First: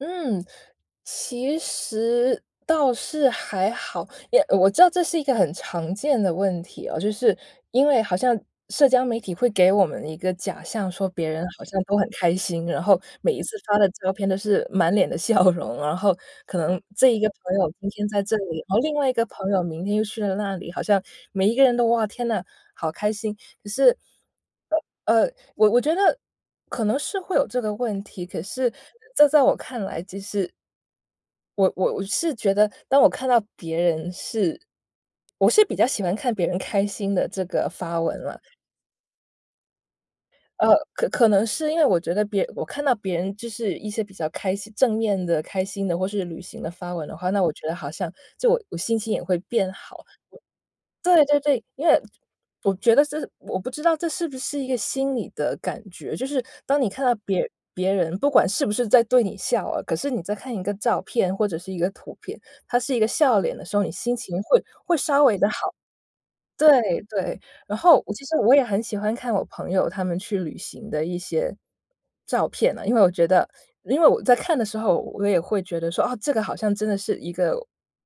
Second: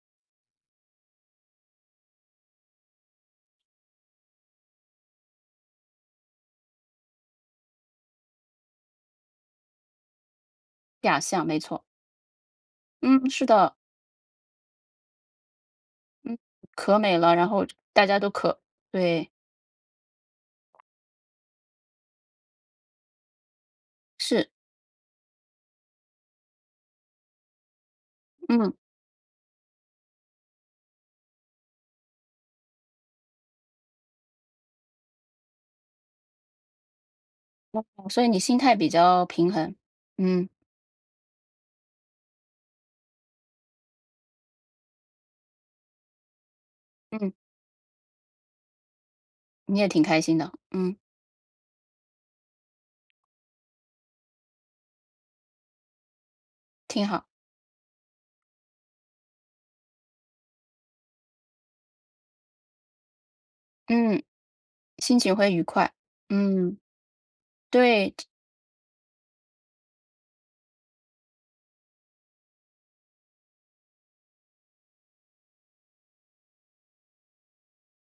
嗯。其实倒是还好，也我知道这是一个很常见的问题哦，就是因为好像社交媒体会给我们一个假象说假别人象，没好像错。都很开心，然后嗯，每一是次的。发的照片都是满脸的笑容。然后嗯，可能可这美一个了，然朋后友就今大天家在都这可里，然后另外一个对。朋友明天又去了那里，好像每一个人都哇，天哪，好开心，可是是。呃，我我觉得可能是会有这个问题，可是嗯。这在我看来，其实我我我是觉得，当我看到别人是我是比较喜欢看别人开心的这个哦。发文所以你了。心态比较平衡，嗯。呃，可可能是因为我觉得别我看到别人就是一些比较开心，正面的开心的，或是旅行的发文的话，嗯。那我觉得好像就我心情也会变你也挺好。开心的，嗯。对对对，因为我觉得是我不知道这是不是一个心理的感觉，就是当你看挺到好。别别人不管是不是在对你笑啊，可是你在看一个照片或者是一个图片，它是一个笑脸的时候，你心嗯。情会会心稍情微地会愉好。快。对，嗯。对，然后，对。其实我也很喜欢看我朋友他们去旅行的一些照片啊，因为我觉得因为我在看的时候我也会觉得说，啊，这个好像真的是一个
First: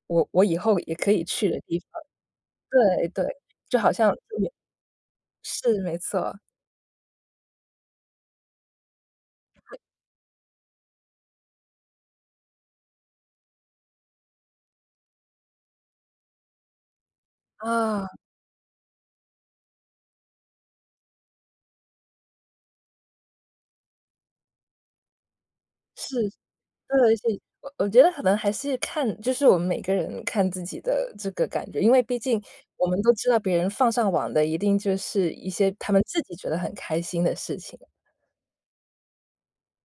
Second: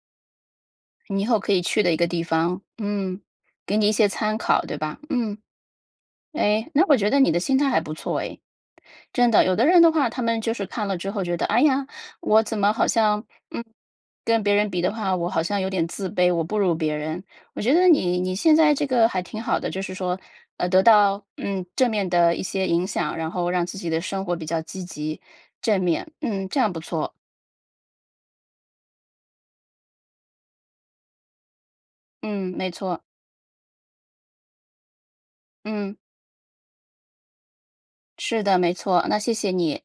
我我以后也可你以以后去可的以地去的一方。个地方，对，嗯，对，给就你好一些像参 [unintelligible] 考，对吧？嗯。是，没错。哎，那我觉得你的心态还不错哎。真的，有的人的话，他们就是看了之后觉得：“哎呀，我怎么好像，嗯，跟别人比的话，我好像有点自卑，我不如别人。“我觉得啊。你你现在这个还挺好的，就是说，呃，得到嗯，正面的一些影响，然后让自己的生活比较积极、正面。是，嗯，这样不错。对。所以，我我觉得可能还是看就是我们每个人看自己的这个感觉。因为毕竟嗯，没我们错。都知道别人放上网的一定就是一些他嗯。们自己觉得很开心的事情。是的，没错，那谢谢你。